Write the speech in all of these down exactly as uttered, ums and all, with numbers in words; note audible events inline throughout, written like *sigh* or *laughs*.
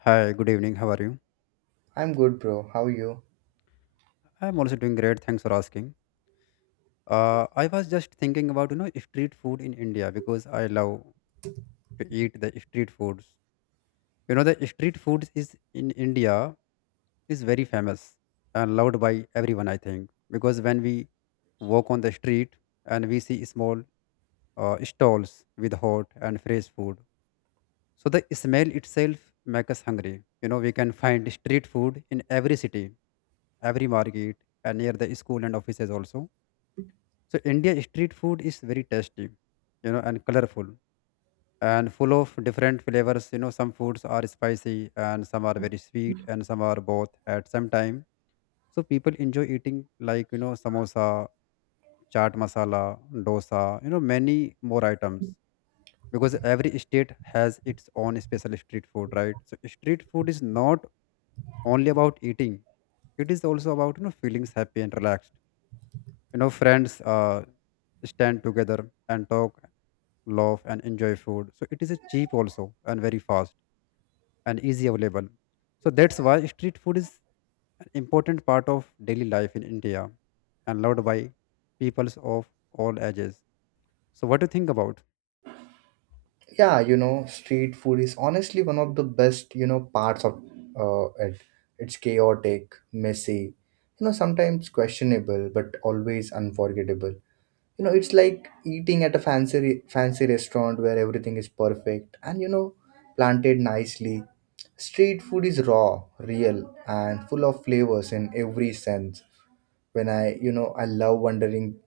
Hi, good evening. How are you? I'm good, bro. How are you? I'm also doing great. Thanks for asking. Uh, I was just thinking about you know street food in India because I love to eat the street foods. You know the street foods is in India is very famous and loved by everyone. I think because when we walk on the street and we see small uh, stalls with hot and fresh food, so the smell itself makes us hungry. You know we can find street food in every city, every market, and near the school and offices also. So India street food is very tasty, you know, and colorful and full of different flavors. You know, some foods are spicy and some are very sweet and some are both at some time. So people enjoy eating like, you know, samosa, chaat masala, dosa, you know, many more items because every state has its own special street food, right? So street food is not only about eating. It is also about, you know, feelings happy and relaxed. You know, friends uh, stand together and talk, laugh, and enjoy food. So it is a cheap also and very fast and easy available. So that's why street food is an important part of daily life in India and loved by peoples of all ages. So what do you think about? Yeah, you know, street food is honestly one of the best, you know, parts of uh, it. It's chaotic, messy, you know, sometimes questionable, but always unforgettable. You know, it's like eating at a fancy re- fancy restaurant where everything is perfect and you know, planted nicely. Street food is raw, real, and full of flavors in every sense. When I, you know, I love wandering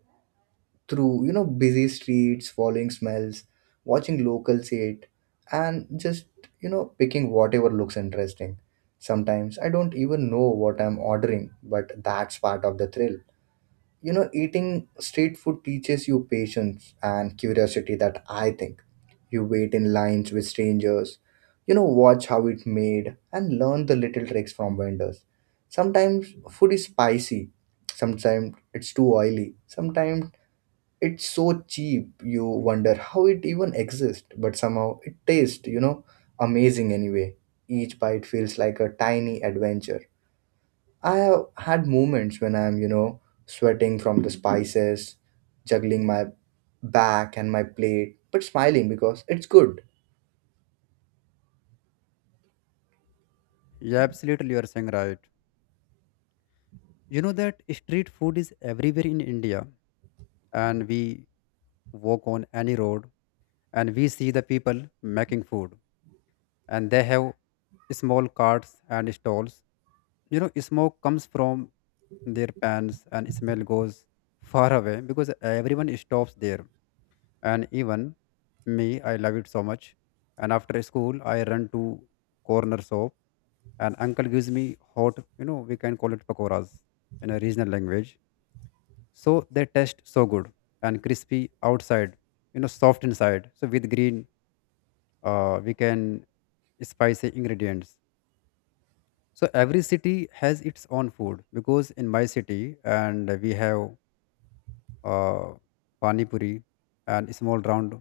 through you know busy streets, following smells, watching locals eat, and just you know picking whatever looks interesting. Sometimes I don't even know what I'm ordering, but that's part of the thrill. You know eating street food teaches you patience and curiosity, that I think, you wait in lines with strangers. You know watch how it made and learn the little tricks from vendors. Sometimes food is spicy, sometimes it's too oily, sometimes it's so cheap you wonder how it even exists, but somehow it tastes you know amazing anyway. Each bite feels like a tiny adventure. I have had moments when I'm you know sweating from the spices, juggling my back and my plate, but smiling because it's good. Yeah, absolutely, you are saying right. You know that street food is everywhere in India, and we walk on any road and we see the people making food, and they have small carts and stalls. You know, smoke comes from their pans and smell goes *laughs* far away because everyone stops there. And even me, I love it so much. And after school, I run to corner shop and uncle gives me hot, you know, we can call it pakoras in a regional language. So they taste so good and crispy outside, you know, soft inside. So with green, uh, we can spicy ingredients. So every city has its own food because in my city and we have uh, pani puri and small round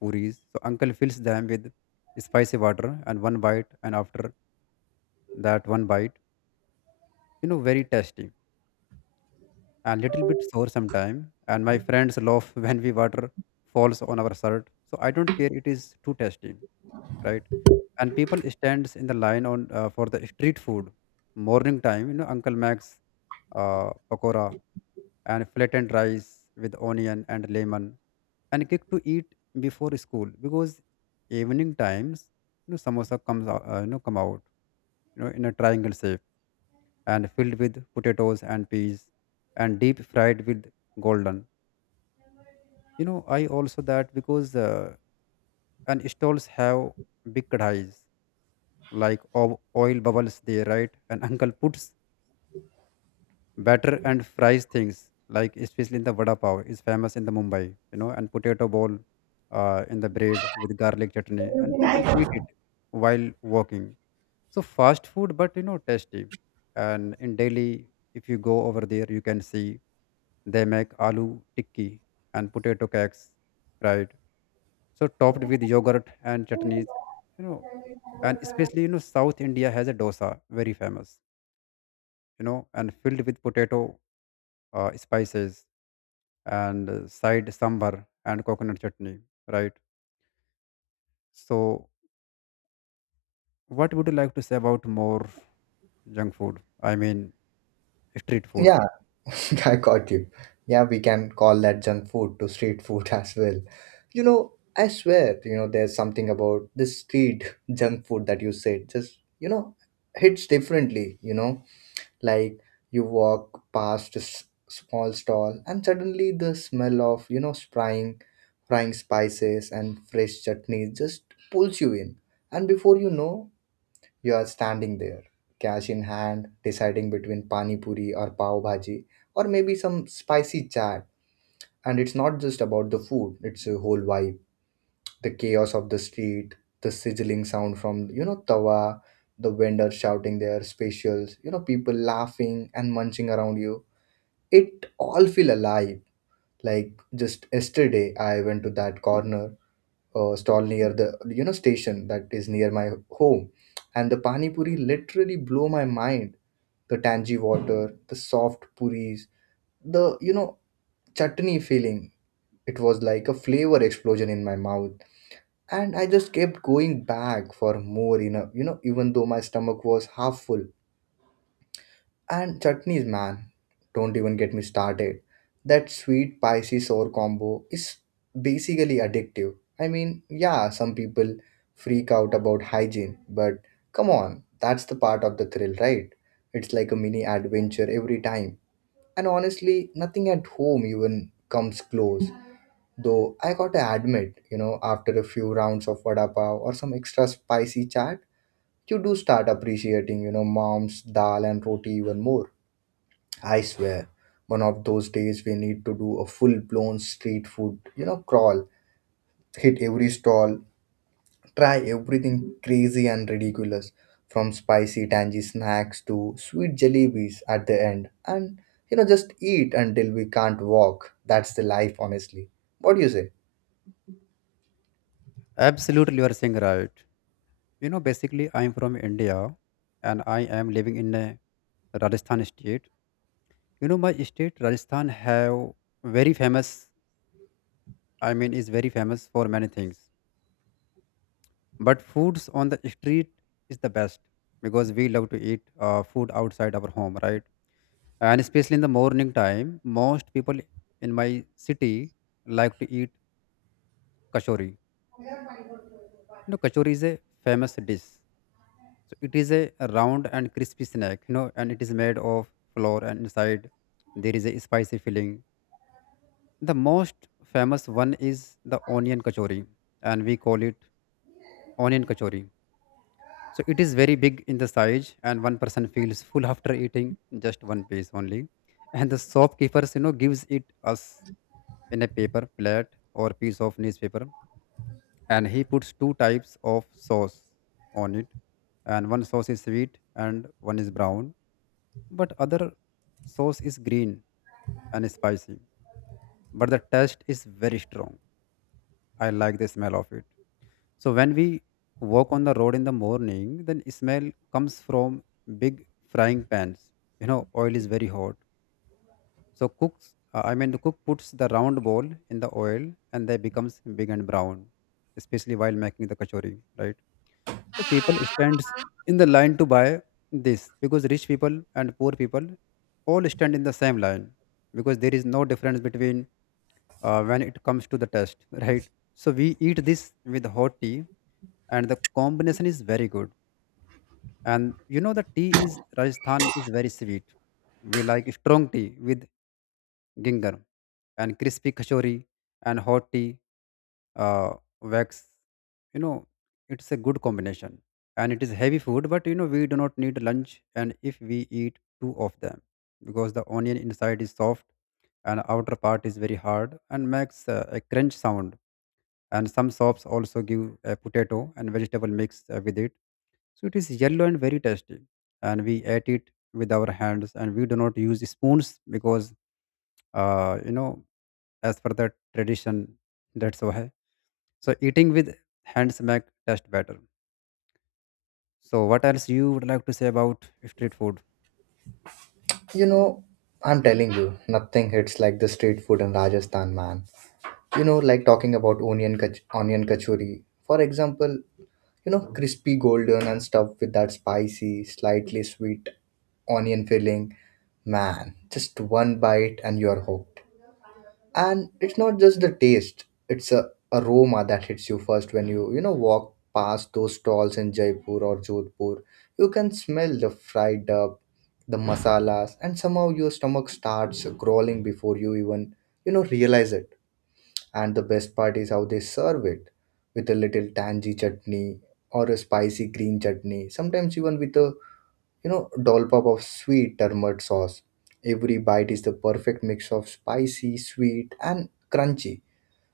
puris. So uncle fills them with spicy water and one bite and after that one bite, you know, very tasty and little bit sour sometime. And my friends laugh *laughs* when we water falls on our shirt. So I don't care. It is too tasty, right? And people stands in the line on uh, for the street food. Morning time, you know, uncle Max uh, pakora and flattened rice with onion and lemon and cake to eat before school because evening times, you know samosa comes out, uh, you know come out, you know in a triangle shape and filled with potatoes and peas and deep fried with golden. you know I also that because uh, and stalls have big kadhais like of oil bubbles there, right? And uncle puts batter and fries things like, especially in the vada pav is famous in the Mumbai, you know and potato bowl uh, in the bread with garlic chutney and people eat it while walking. So fast food but you know tasty. And in Delhi, if you go over there you can see they make aloo tikki and potato cakes, right? So topped with yogurt and chutneys, you know. And especially you know south India has a dosa, very famous, you know, and filled with potato, uh, spices and uh, side sambar and coconut chutney, right? So what would you like to say about more junk food, I mean street food? Yeah, *laughs* I got you. Yeah, we can call that junk food to street food *laughs* as well. You know, I swear, you know, there's something about this street *laughs* junk food that you said just, you know, hits differently, you know, like you walk past a s- small stall and suddenly the smell of, you know, frying, frying spices and fresh chutney just pulls you in. And before you know, you are standing there, cash in hand, deciding between pani puri or pav bhaji or maybe some spicy chaat. And it's not just about the food, it's a whole vibe. The chaos of the street, the sizzling sound from, you know, tawa, the vendors shouting their specials, you know, people laughing and munching around you. It all feel alive. Like just yesterday, I went to that corner uh, stall near the, you know, station that is near my home, and the pani puri literally blew my mind. The tangy water, the soft puris, the you know chutney feeling. It was like a flavor explosion in my mouth, and I just kept going back for more. You know, you know, even though my stomach was half full. And chutneys, man, don't even get me started. That sweet spicy sour combo is basically addictive. I mean, yeah, some people freak out about hygiene, but come on, that's the part of the thrill, right? It's like a mini adventure every time. And honestly nothing at home even comes close, though I gotta admit, you know after a few rounds of vada pav or some extra spicy chaat, you do start appreciating you know mom's dal and roti even more. I swear, one of those days we need to do a full blown street food you know crawl, hit every stall. Try everything crazy and ridiculous, from spicy tangy snacks to sweet jellies at the end. And you know, just eat until we can't walk. That's the life, honestly. What do you say? Absolutely, you are saying right. You know basically I'm from India and I am living in a Rajasthan state. You know my state Rajasthan have very famous, I mean is very famous for many things, but foods on the street is the best because we love to eat uh, food outside our home, right? And especially in the morning time most people in my city like to eat kachori. You know kachori is a famous dish. So it is a round and crispy snack, you know, and it is made of flour and inside there is a spicy filling. The most famous one is the onion kachori, and we call it onion kachori. So it is very big in the size and one person feels full after eating just one piece only. And the shopkeepers, you know, gives it us in a paper plate or piece of newspaper. And he puts two types of sauce on it, and one sauce is sweet and one is brown, but other sauce is green and spicy. But the taste is very strong. I like the smell of it. So when we walk on the road in the morning then smell comes from big frying pans. You know oil is very hot. So cooks, uh, I mean the cook puts the round ball in the oil and they becomes big and brown, especially while making the kachori, right? So people stands in the line to buy this because rich people and poor people all stand in the same line because there is no difference between, uh, when it comes to the taste, *laughs* right? So we eat this with hot tea and the combination is very good. And you know the tea is Rajasthan is very sweet. We like strong tea with ginger and crispy kachori and hot tea, uh, wax, you know, it's a good combination. And it is heavy food but you know we do not need lunch and if we eat two of them because the onion inside is soft and outer part is very hard and makes uh, a crunch sound. And some shops also give a potato and vegetable mix uh, with it. So it is yellow and very tasty, and we ate it with our hands and we do not use spoons because, uh, you know, as per the tradition. That's why. So eating with hands make taste better. So what else you would like to say about street food? You know, I'm telling you, nothing hits like the street food in Rajasthan, man. You know, like talking about onion kach- onion kachori, for example. You know, crispy golden and stuffed with that spicy, slightly sweet onion filling. Man, just one bite and you're hooked. And it's not just the taste, it's a aroma that hits you first when you you know walk past those stalls in Jaipur or Jodhpur. You can smell the fried duck, the masalas, and somehow your stomach starts crawling before you even you know realize it. And the best part is how they serve it with a little tangy chutney or a spicy green chutney, sometimes even with a you know dollop of sweet turmeric sauce. Every bite is the perfect mix of spicy, sweet, and crunchy.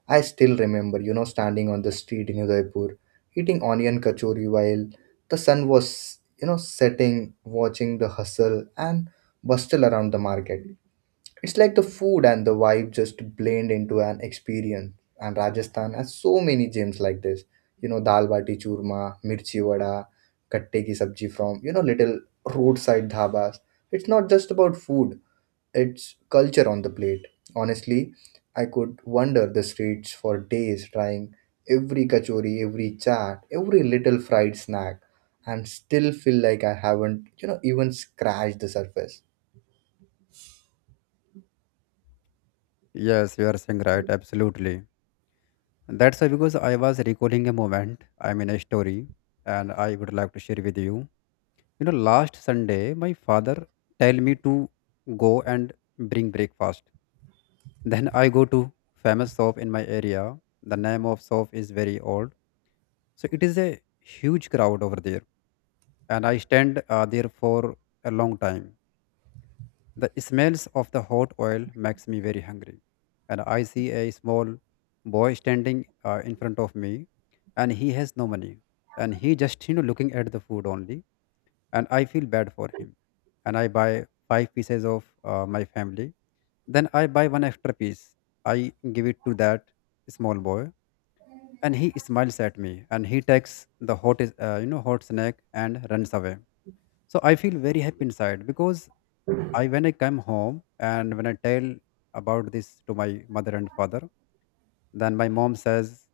I still remember you know standing on the street in Udaipur eating onion kachori while the sun was you know setting, watching the hustle and bustle around the market. It's like the food and the vibe just blend into an experience. And Rajasthan has so many gems like this. You know, dal bati churma, mirchi vada, katte ki sabji from, you know, little roadside dhabas. It's not just about food, it's culture on the plate. Honestly, I could wander the streets for days trying every kachori, every chaat, every little fried snack and still feel like I haven't, you know, even scratched the surface. Yes, you are saying right. Absolutely. That's why because I was recalling a moment, I mean a story, and I would like to share with you. You know, last Sunday, my father tell me to go and bring breakfast. Then I go to famous shop in my area. The name of shop is very old, so it is a huge crowd over there and I stand uh, there for a long time. The smells of the hot oil makes me very hungry, and I see a small boy standing uh, in front of me, and he has no money, and he just you know looking at the food only, and I feel bad for him, and I buy five pieces of uh, my family, then I buy one extra piece, I give it to that small boy, and he smiles at me, and he takes the hot is- uh, you know hot snack and runs away. So I feel very happy inside because I when I come home and when I tell about this to my mother and father, then my mom says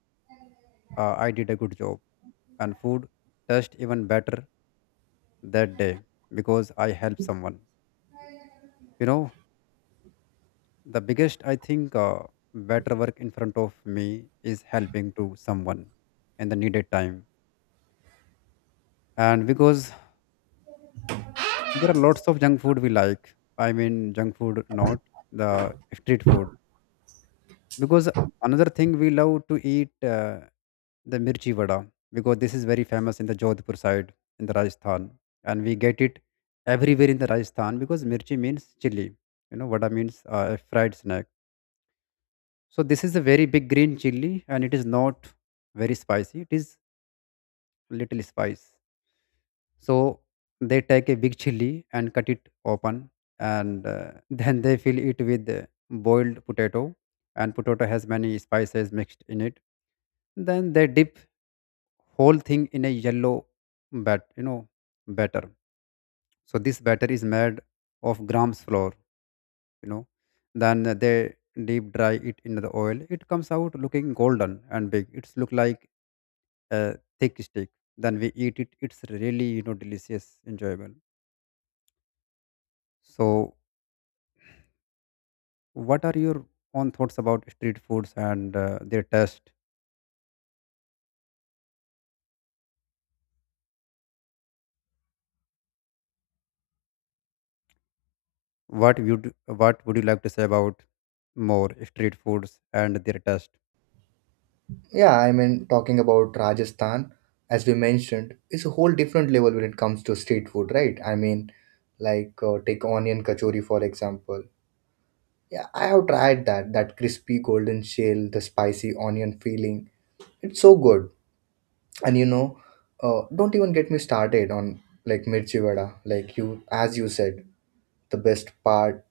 uh, I did a good job and food tastes even better that day because I helped someone. You know, the biggest I think, uh, better work in front of me is helping to someone in the needed time. And because there are lots of junk food we like, I mean junk food, not the street food. Because another thing we love to eat uh, the mirchi vada because this is very famous in the Jodhpur side in the Rajasthan, and we get it everywhere in the Rajasthan because mirchi means chili, you know vada means uh, a fried snack. So this is a very big green chili and it is not very spicy, it is little spice. So they take a big chili and cut it open and, uh, *laughs* then they fill it with uh, boiled potato, and potato has many spices mixed in it. Then they dip whole thing in a yellow bat you know batter. So this batter is made of grams flour, you know. Then they deep dry it in the oil. It comes out looking golden and big. It's look like a thick stick. Then we eat it. It's really you know delicious enjoyable. So what are your own thoughts about street foods and uh, their taste? What would what would you like to say about more street foods and their taste? Yeah, I mean, talking about Rajasthan, as we mentioned, is a whole different level when it comes to street food, right? I mean, like uh, take onion kachori for example. Yeah, I have tried that. That crispy golden shell, the spicy onion feeling. It's so good. And you know, uh, don't even get me started on like mirchi vada. Like you, as you said, the best part.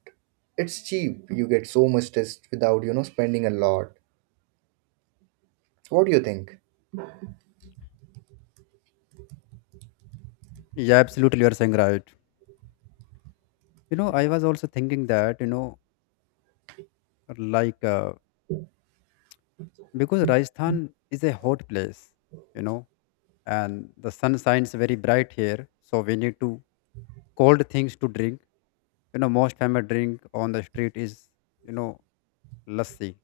It's cheap. You get so much taste without you know spending a lot. What do you think? Yeah, absolutely, you are saying right. You know, I was also thinking that, you know, like, uh, because Rajasthan is a hot place, you know, and the sun shines very bright here. So we need to cold things to drink. You know, most famous drink on the street is, you know, lassi.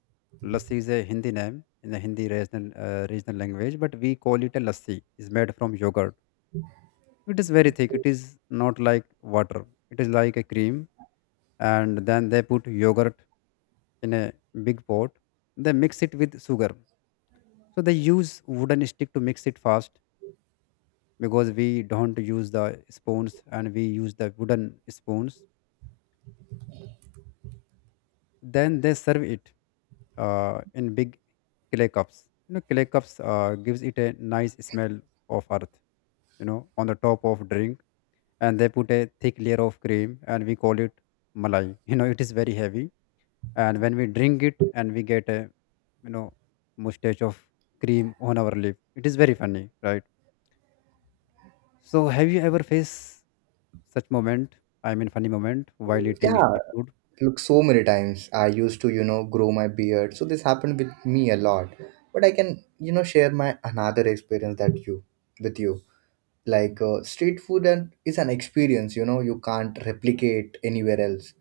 Lassi is a Hindi name in the Hindi regional, uh, regional language, but we call it a lassi. It's made from yogurt. It is very thick. It is not like water. It is like a cream. And then they put yogurt in a big pot. They mix it with sugar. So they use wooden stick to mix it fast because we don't use the spoons and we use the wooden spoons. Then they serve it uh, in big clay cups. You know, clay cups uh, gives it a nice smell of earth. You know, on the top of drink, and they put a thick layer of cream, and we call it malai. *laughs* You know, it is very heavy and when we drink it and we get a you know mustache of cream on our lip, it is very funny, right? So have you ever faced such moment, i mean funny moment while eating Yeah, street food? look, so many times I used to you know grow my beard, so this happened with me a lot. But I can you know share my another experience that you with you. like uh, street food and is an experience, you know you can't replicate anywhere else.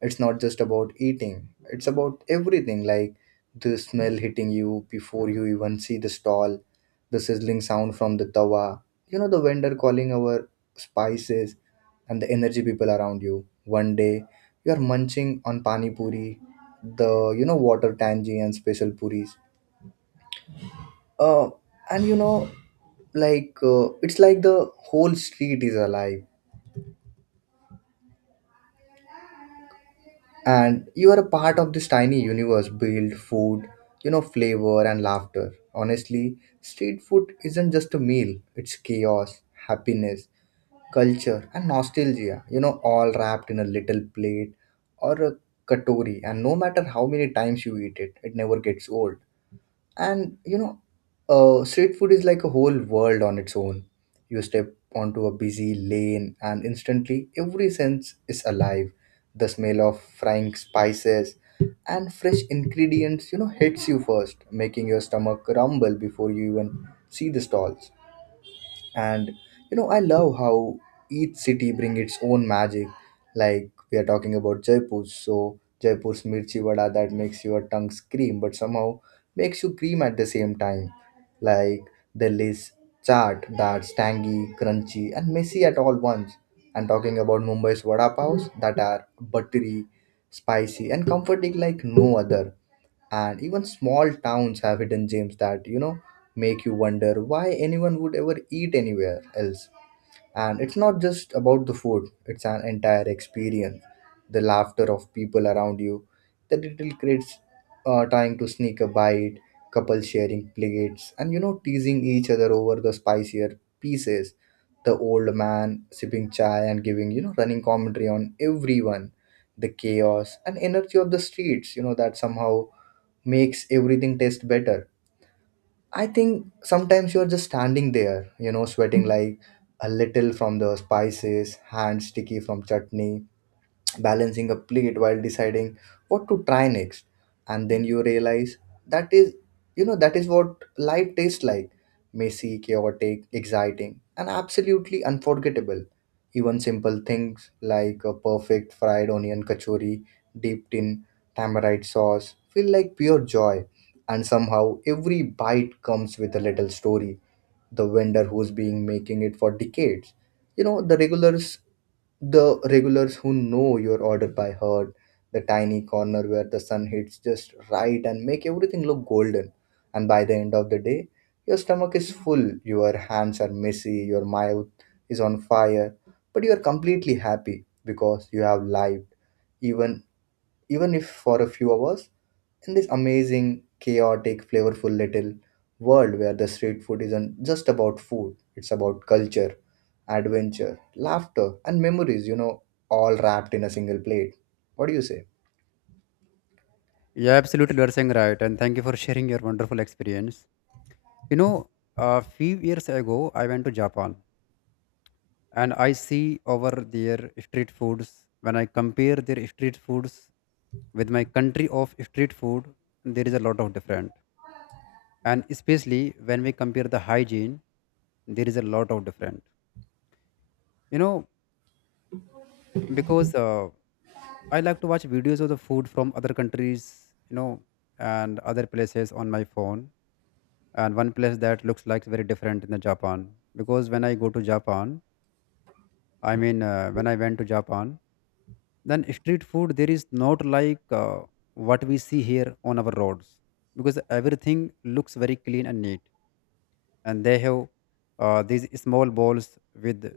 It's not just about eating, it's about everything, like the smell hitting you before you even see the stall, the sizzling sound from the tawa, you know, the vendor calling our spices, and the energy people around you. One day, you are munching on pani puri, the you know water tangy and special puris. Uh, and you know, like uh, it's like the whole street is alive, and you are a part of this tiny universe build food, you know flavor and laughter. Honestly, street food isn't just a meal, it's chaos, happiness, culture, and nostalgia, you know all wrapped in a little plate or a katori. And no matter how many times you eat it, it never gets old. And you know uh, street food is like a whole world on its own. You step onto a busy lane and instantly every sense is alive. The smell of frying spices and fresh ingredients you know hits you first, making your stomach rumble before you even see the stalls. And you know i love how each city bring its own magic. Like we are talking about Jaipur, so Jaipur's mirchi vada that makes your tongue scream but somehow makes you cream at the same time. Like Delhi's chaat that's tangy, crunchy, and messy at all once. And talking about Mumbai's vada paos that are buttery, spicy, and comforting like no other. And even small towns have hidden gems that you know make you wonder why anyone would ever eat anywhere else. And it's not just about the food, it's an entire experience. The laughter of people around you, the little kids uh, trying to sneak a bite, couples sharing plates, and you know, teasing each other over the spicier pieces. The old man sipping chai and giving, you know, running commentary on everyone. The chaos and energy of the streets, you know, that somehow makes everything taste better. I think sometimes you're just standing there, you know, sweating like a little from the spices, hands sticky from chutney, balancing a plate while deciding what to try next. And then you realize that is you know that is what life tastes like: messy, chaotic, exciting, and absolutely unforgettable. Even simple things like a perfect fried onion kachori dipped in tamarind sauce feel like pure joy. And somehow every bite comes with a little story: the vendor who's been making it for decades, you know the regulars the regulars who know your order by heart, the tiny corner where the sun hits just right and make everything look golden. And by the end of the day, your stomach is full, your hands are messy, your mouth is on fire, but you are completely happy because you have lived, even even if for a few hours, in this amazing, chaotic, flavorful little world where the street food isn't just about food, it's about culture, adventure, laughter, and memories, you know, all wrapped in a single plate. What do you say? Yeah, absolutely, you are saying right, and thank you for sharing your wonderful experience. You know, a few years ago I went to Japan and I see over their street foods. When I compare their street foods with my country of street food, there is a lot of different, and especially when we compare the hygiene, there is a lot of different, you know, because uh, I like to watch videos of the food from other countries, you know, and other places on my phone. And one place that looks like very different in the Japan, because when I go to Japan, i mean uh, when I went to Japan, then street food there is not like uh, what we see here on our roads because everything looks very clean and neat. And they have uh, these small bowls with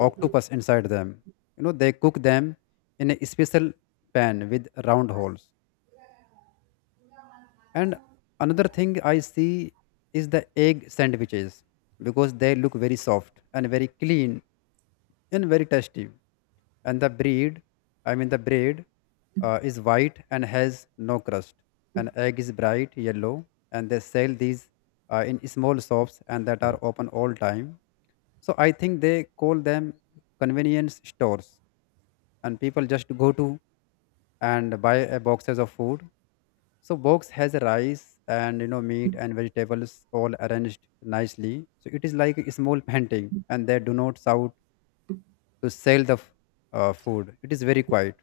octopus inside them. You know, they cook them in a special pan with round holes. And another thing I see is the egg sandwiches because they look very soft and very clean and very tasty. And the breed, I mean, the bread uh, is white and has no crust. And egg is bright yellow, and they sell these uh, in small shops and that are open all time. So I think they call them convenience stores, and people just go to and buy a boxes of food. So box has rice and, you know, meat and vegetables all arranged nicely, so it is like a small painting. And they do not shout to sell the f- uh, food. It is very quiet,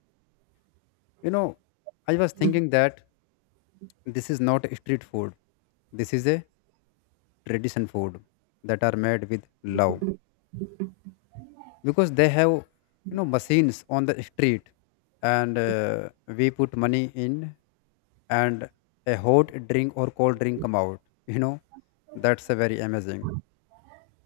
you know. I was thinking that this is not street food, this is a tradition food that are made with love. Because they have, you know, machines on the street, and uh, we put money in and a hot drink or cold drink come out, you know. That's a very amazing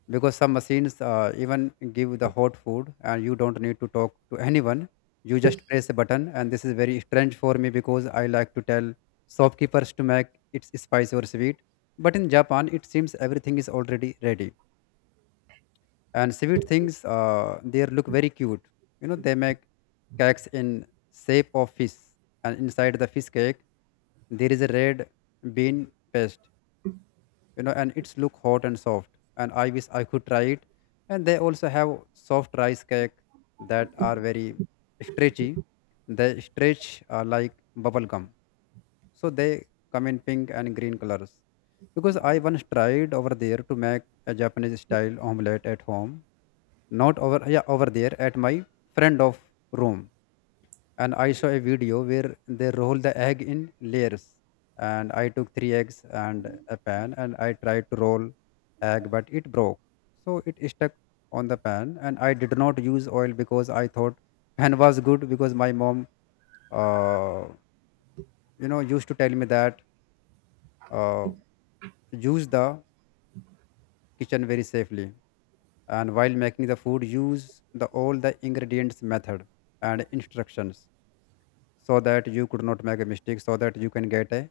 because some machines uh, even give the hot food and you don't need to talk to anyone. You just press a button, and this is very strange for me because I like to tell shopkeepers to make it spicy or sweet. But in Japan it seems everything is already ready. And sweet things uh, they look very cute. You know, they make cakes in shape of fish, and inside the fish cake there is a red bean paste, you know, and it's look hot and soft. And I wish I could try it. And they also have soft rice cake that are very stretchy. They stretch uh, like bubble gum. So they come in pink and green colors. Because I once tried over there to make a Japanese style omelette at home. Not over yeah, over there at my friend of room. And I saw a video where they roll the egg in layers. And I took three eggs and a pan, and I tried to roll egg, but it broke. So it stuck on the pan, and I did not use oil because I thought *laughs* pan was good. Because my mom, uh, you know, used to tell me that uh, use the kitchen very safely, and while making the food, use the all the ingredients method and instructions so that you could not make a mistake, so that you can get a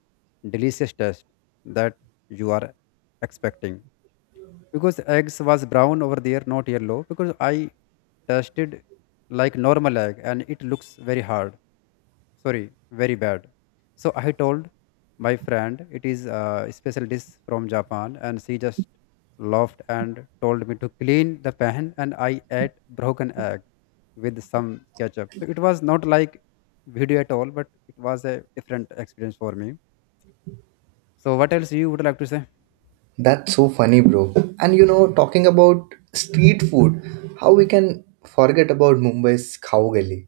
delicious taste that you are expecting. Because eggs was brown over there not yellow, because I tasted like normal egg and it looks very hard, sorry, very bad. So I told my friend it is a special dish from Japan, and she just laughed and told me to clean the pan. And I ate broken egg with some ketchup. So it was not like video at all, but it was a different experience for me. So what else you would like to say? That's so funny, bro. And you know, talking about street food, how we can forget about Mumbai's Khao Gali,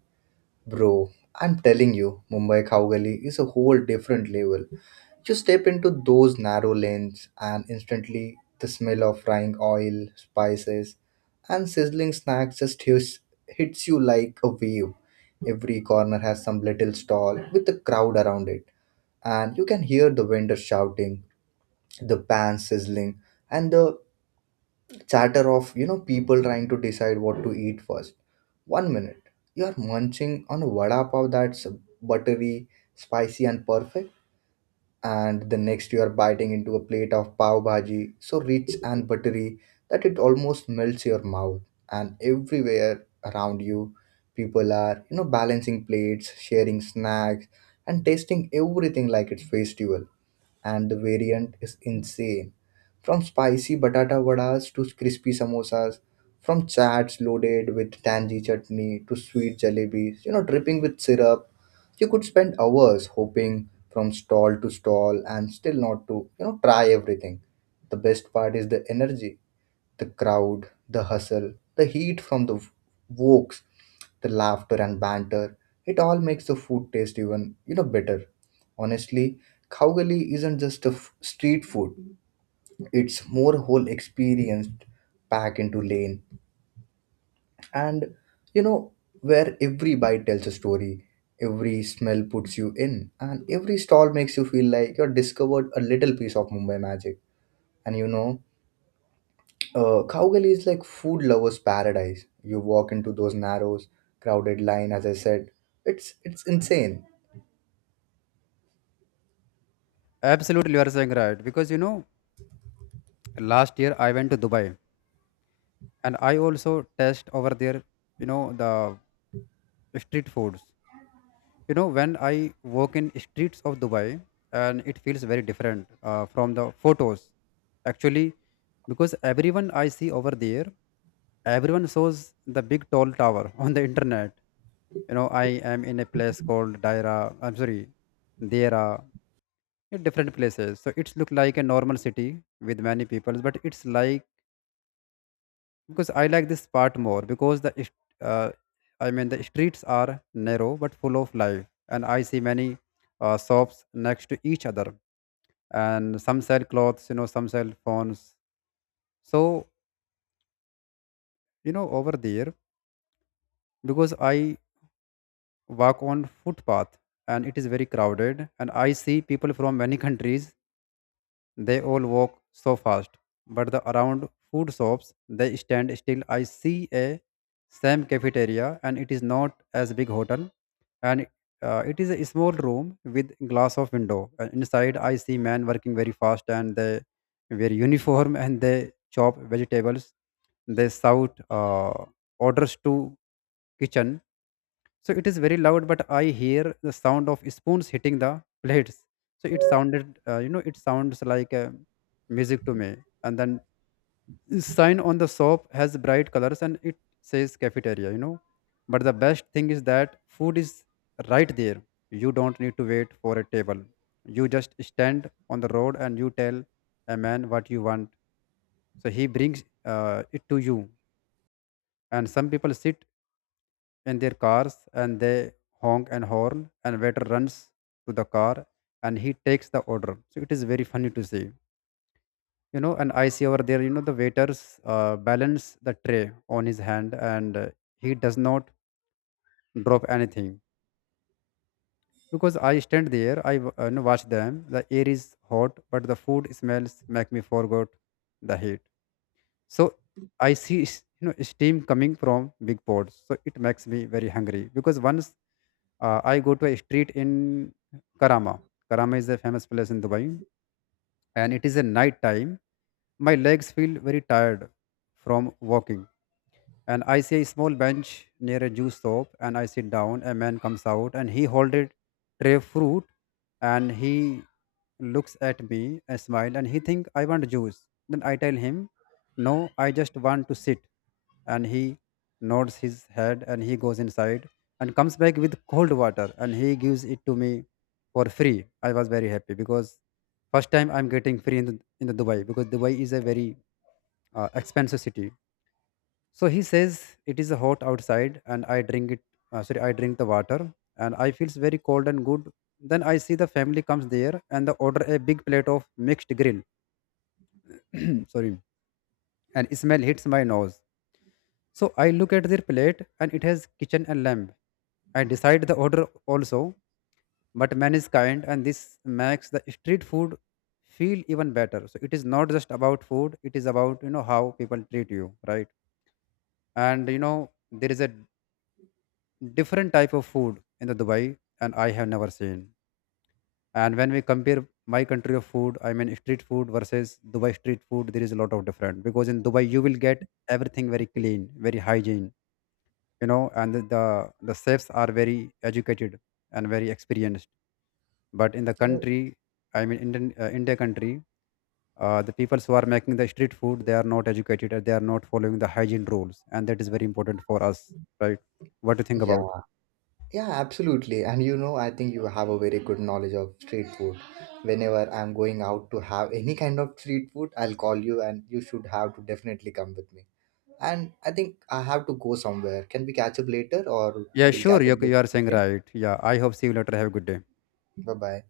bro. I'm telling you, Mumbai Khao Gali is a whole different level. You step into those narrow lanes, and instantly the smell of frying oil, spices, and sizzling snacks just hits, hits you like a wave. Every corner has some little stall with a crowd around it, and you can hear the vendors shouting, the pans sizzling, and the chatter of you know people trying to decide what to eat first. One minute, you are munching on a vada pav that's buttery, spicy, and perfect, and the next you are biting into a plate of pav bhaji so rich and buttery that it almost melts your mouth. And everywhere around you, people are you know balancing plates, sharing snacks, and tasting everything like it's festival. And the variant is insane. From spicy batata vadas to crispy samosas, from chats loaded with tangy chutney to sweet jalebis, you know, dripping with syrup, you could spend hours hopping from stall to stall and still not to, you know, try everything. The best part is the energy, the crowd, the hustle, the heat from the wokes, the laughter and banter, it all makes the food taste even, you know, better. Honestly, Khaugali isn't just a f- street food. It's more whole experience packed into lane. And, you know, where every bite tells a story, every smell puts you in, and every stall makes you feel like you're discovered a little piece of Mumbai magic. And you know, Uh, Cowgully is like food lovers' paradise. You walk into those narrow, crowded line. As I said, it's it's insane. Absolutely, you are saying right, because you know last year I went to Dubai, and I also test over there, you know, the street foods. You know, when I walk in streets of Dubai, and it feels very different uh, from the photos, actually, because everyone I see over there, everyone shows the big tall tower *laughs* on the internet. You know, I am in a place called Daira. I'm sorry, there are different places, so it's look like a normal city with many people, but it's like, because I like this part more, because the st- uh, I mean the streets are narrow but full of life, and I see many uh, shops next to each other, and some sell clothes, you know, some sell phones. So you know over there, because I walk on footpath, and it is very crowded, and I see people from many countries. They all walk so fast, but the around food shops they stand still. I see a same cafeteria, and it is not as big hotel, and uh, it is a small room with glass of window. And inside, I see men working very fast, and they wear uniform *laughs* and they chop vegetables. They shout uh, orders to kitchen, so it is very loud, but I hear the sound of spoons hitting the plates. So it sounded, uh, you know, it sounds like uh, music to me. And then sign on the shop has bright colors and it says cafeteria, you know. But the best thing is that food is right there. You don't need to wait for a table. You just stand on the road and you tell a man what you want. So he brings uh, it to you. And some people sit in their cars and they honk and horn, and waiter runs to the car and he takes the order. So it is very funny to see, you know. And I see over there, you know, the waiters uh, balance the tray on his hand, and uh, he does not drop anything. Because I stand there, i w- uh, you know, watch them. The air is hot but the food smells make me forget the heat. So I see s- you know steam coming from big pots, so it makes me very hungry. Because once Uh, I go to a street in Karama. Karama is a famous place in Dubai, and it is a night time. My legs feel very tired from walking, and I see a small bench near a juice shop, and I sit down. A man comes out, and he hold a tray of fruit, and he looks at me, a smile, and he think I want juice. Then I tell him, no, I just want to sit, and he nods his head, and he goes inside, and comes back with cold water, and he gives it to me for free. I was very happy because first time I'm getting free in the, in the Dubai, because Dubai is a very uh, expensive city. So he says it is hot outside, and I drink it. Uh, sorry, I drink the water, and I feels very cold and good. Then I see the family comes there, and they order a big plate of mixed grill. *clears throat* Sorry, and smell hits my nose. So I look at their plate, and it has kitchen and lamb. I decide the order also, but man is kind, and this makes the street food feel even better. So it is not just about food; it is about, you know, how people treat you, right? And you know there is a different type of food in the Dubai, and I have never seen. And when we compare my country of food, I mean street food versus Dubai street food, there is a lot of different, because in Dubai you will get everything very clean, very hygiene, you know, and the the, the chefs are very educated and very experienced. But in the You know, country, I mean Indian uh, India country, uh, the people who are making the street food, they are not educated and they are not following the hygiene rules, and that is very important for us, right? What do you think yeah, about? yeah, absolutely. And you know, I think you have a very good knowledge of street food. Whenever I'm going out to have any kind of street food, I'll call you, and you should have to definitely come with me. And I think I have to go somewhere. Can we catch up later, or Yeah, we'll catch sure. up You this you are saying weekend? right. Yeah, I hope see you later. Have a good day. Bye bye.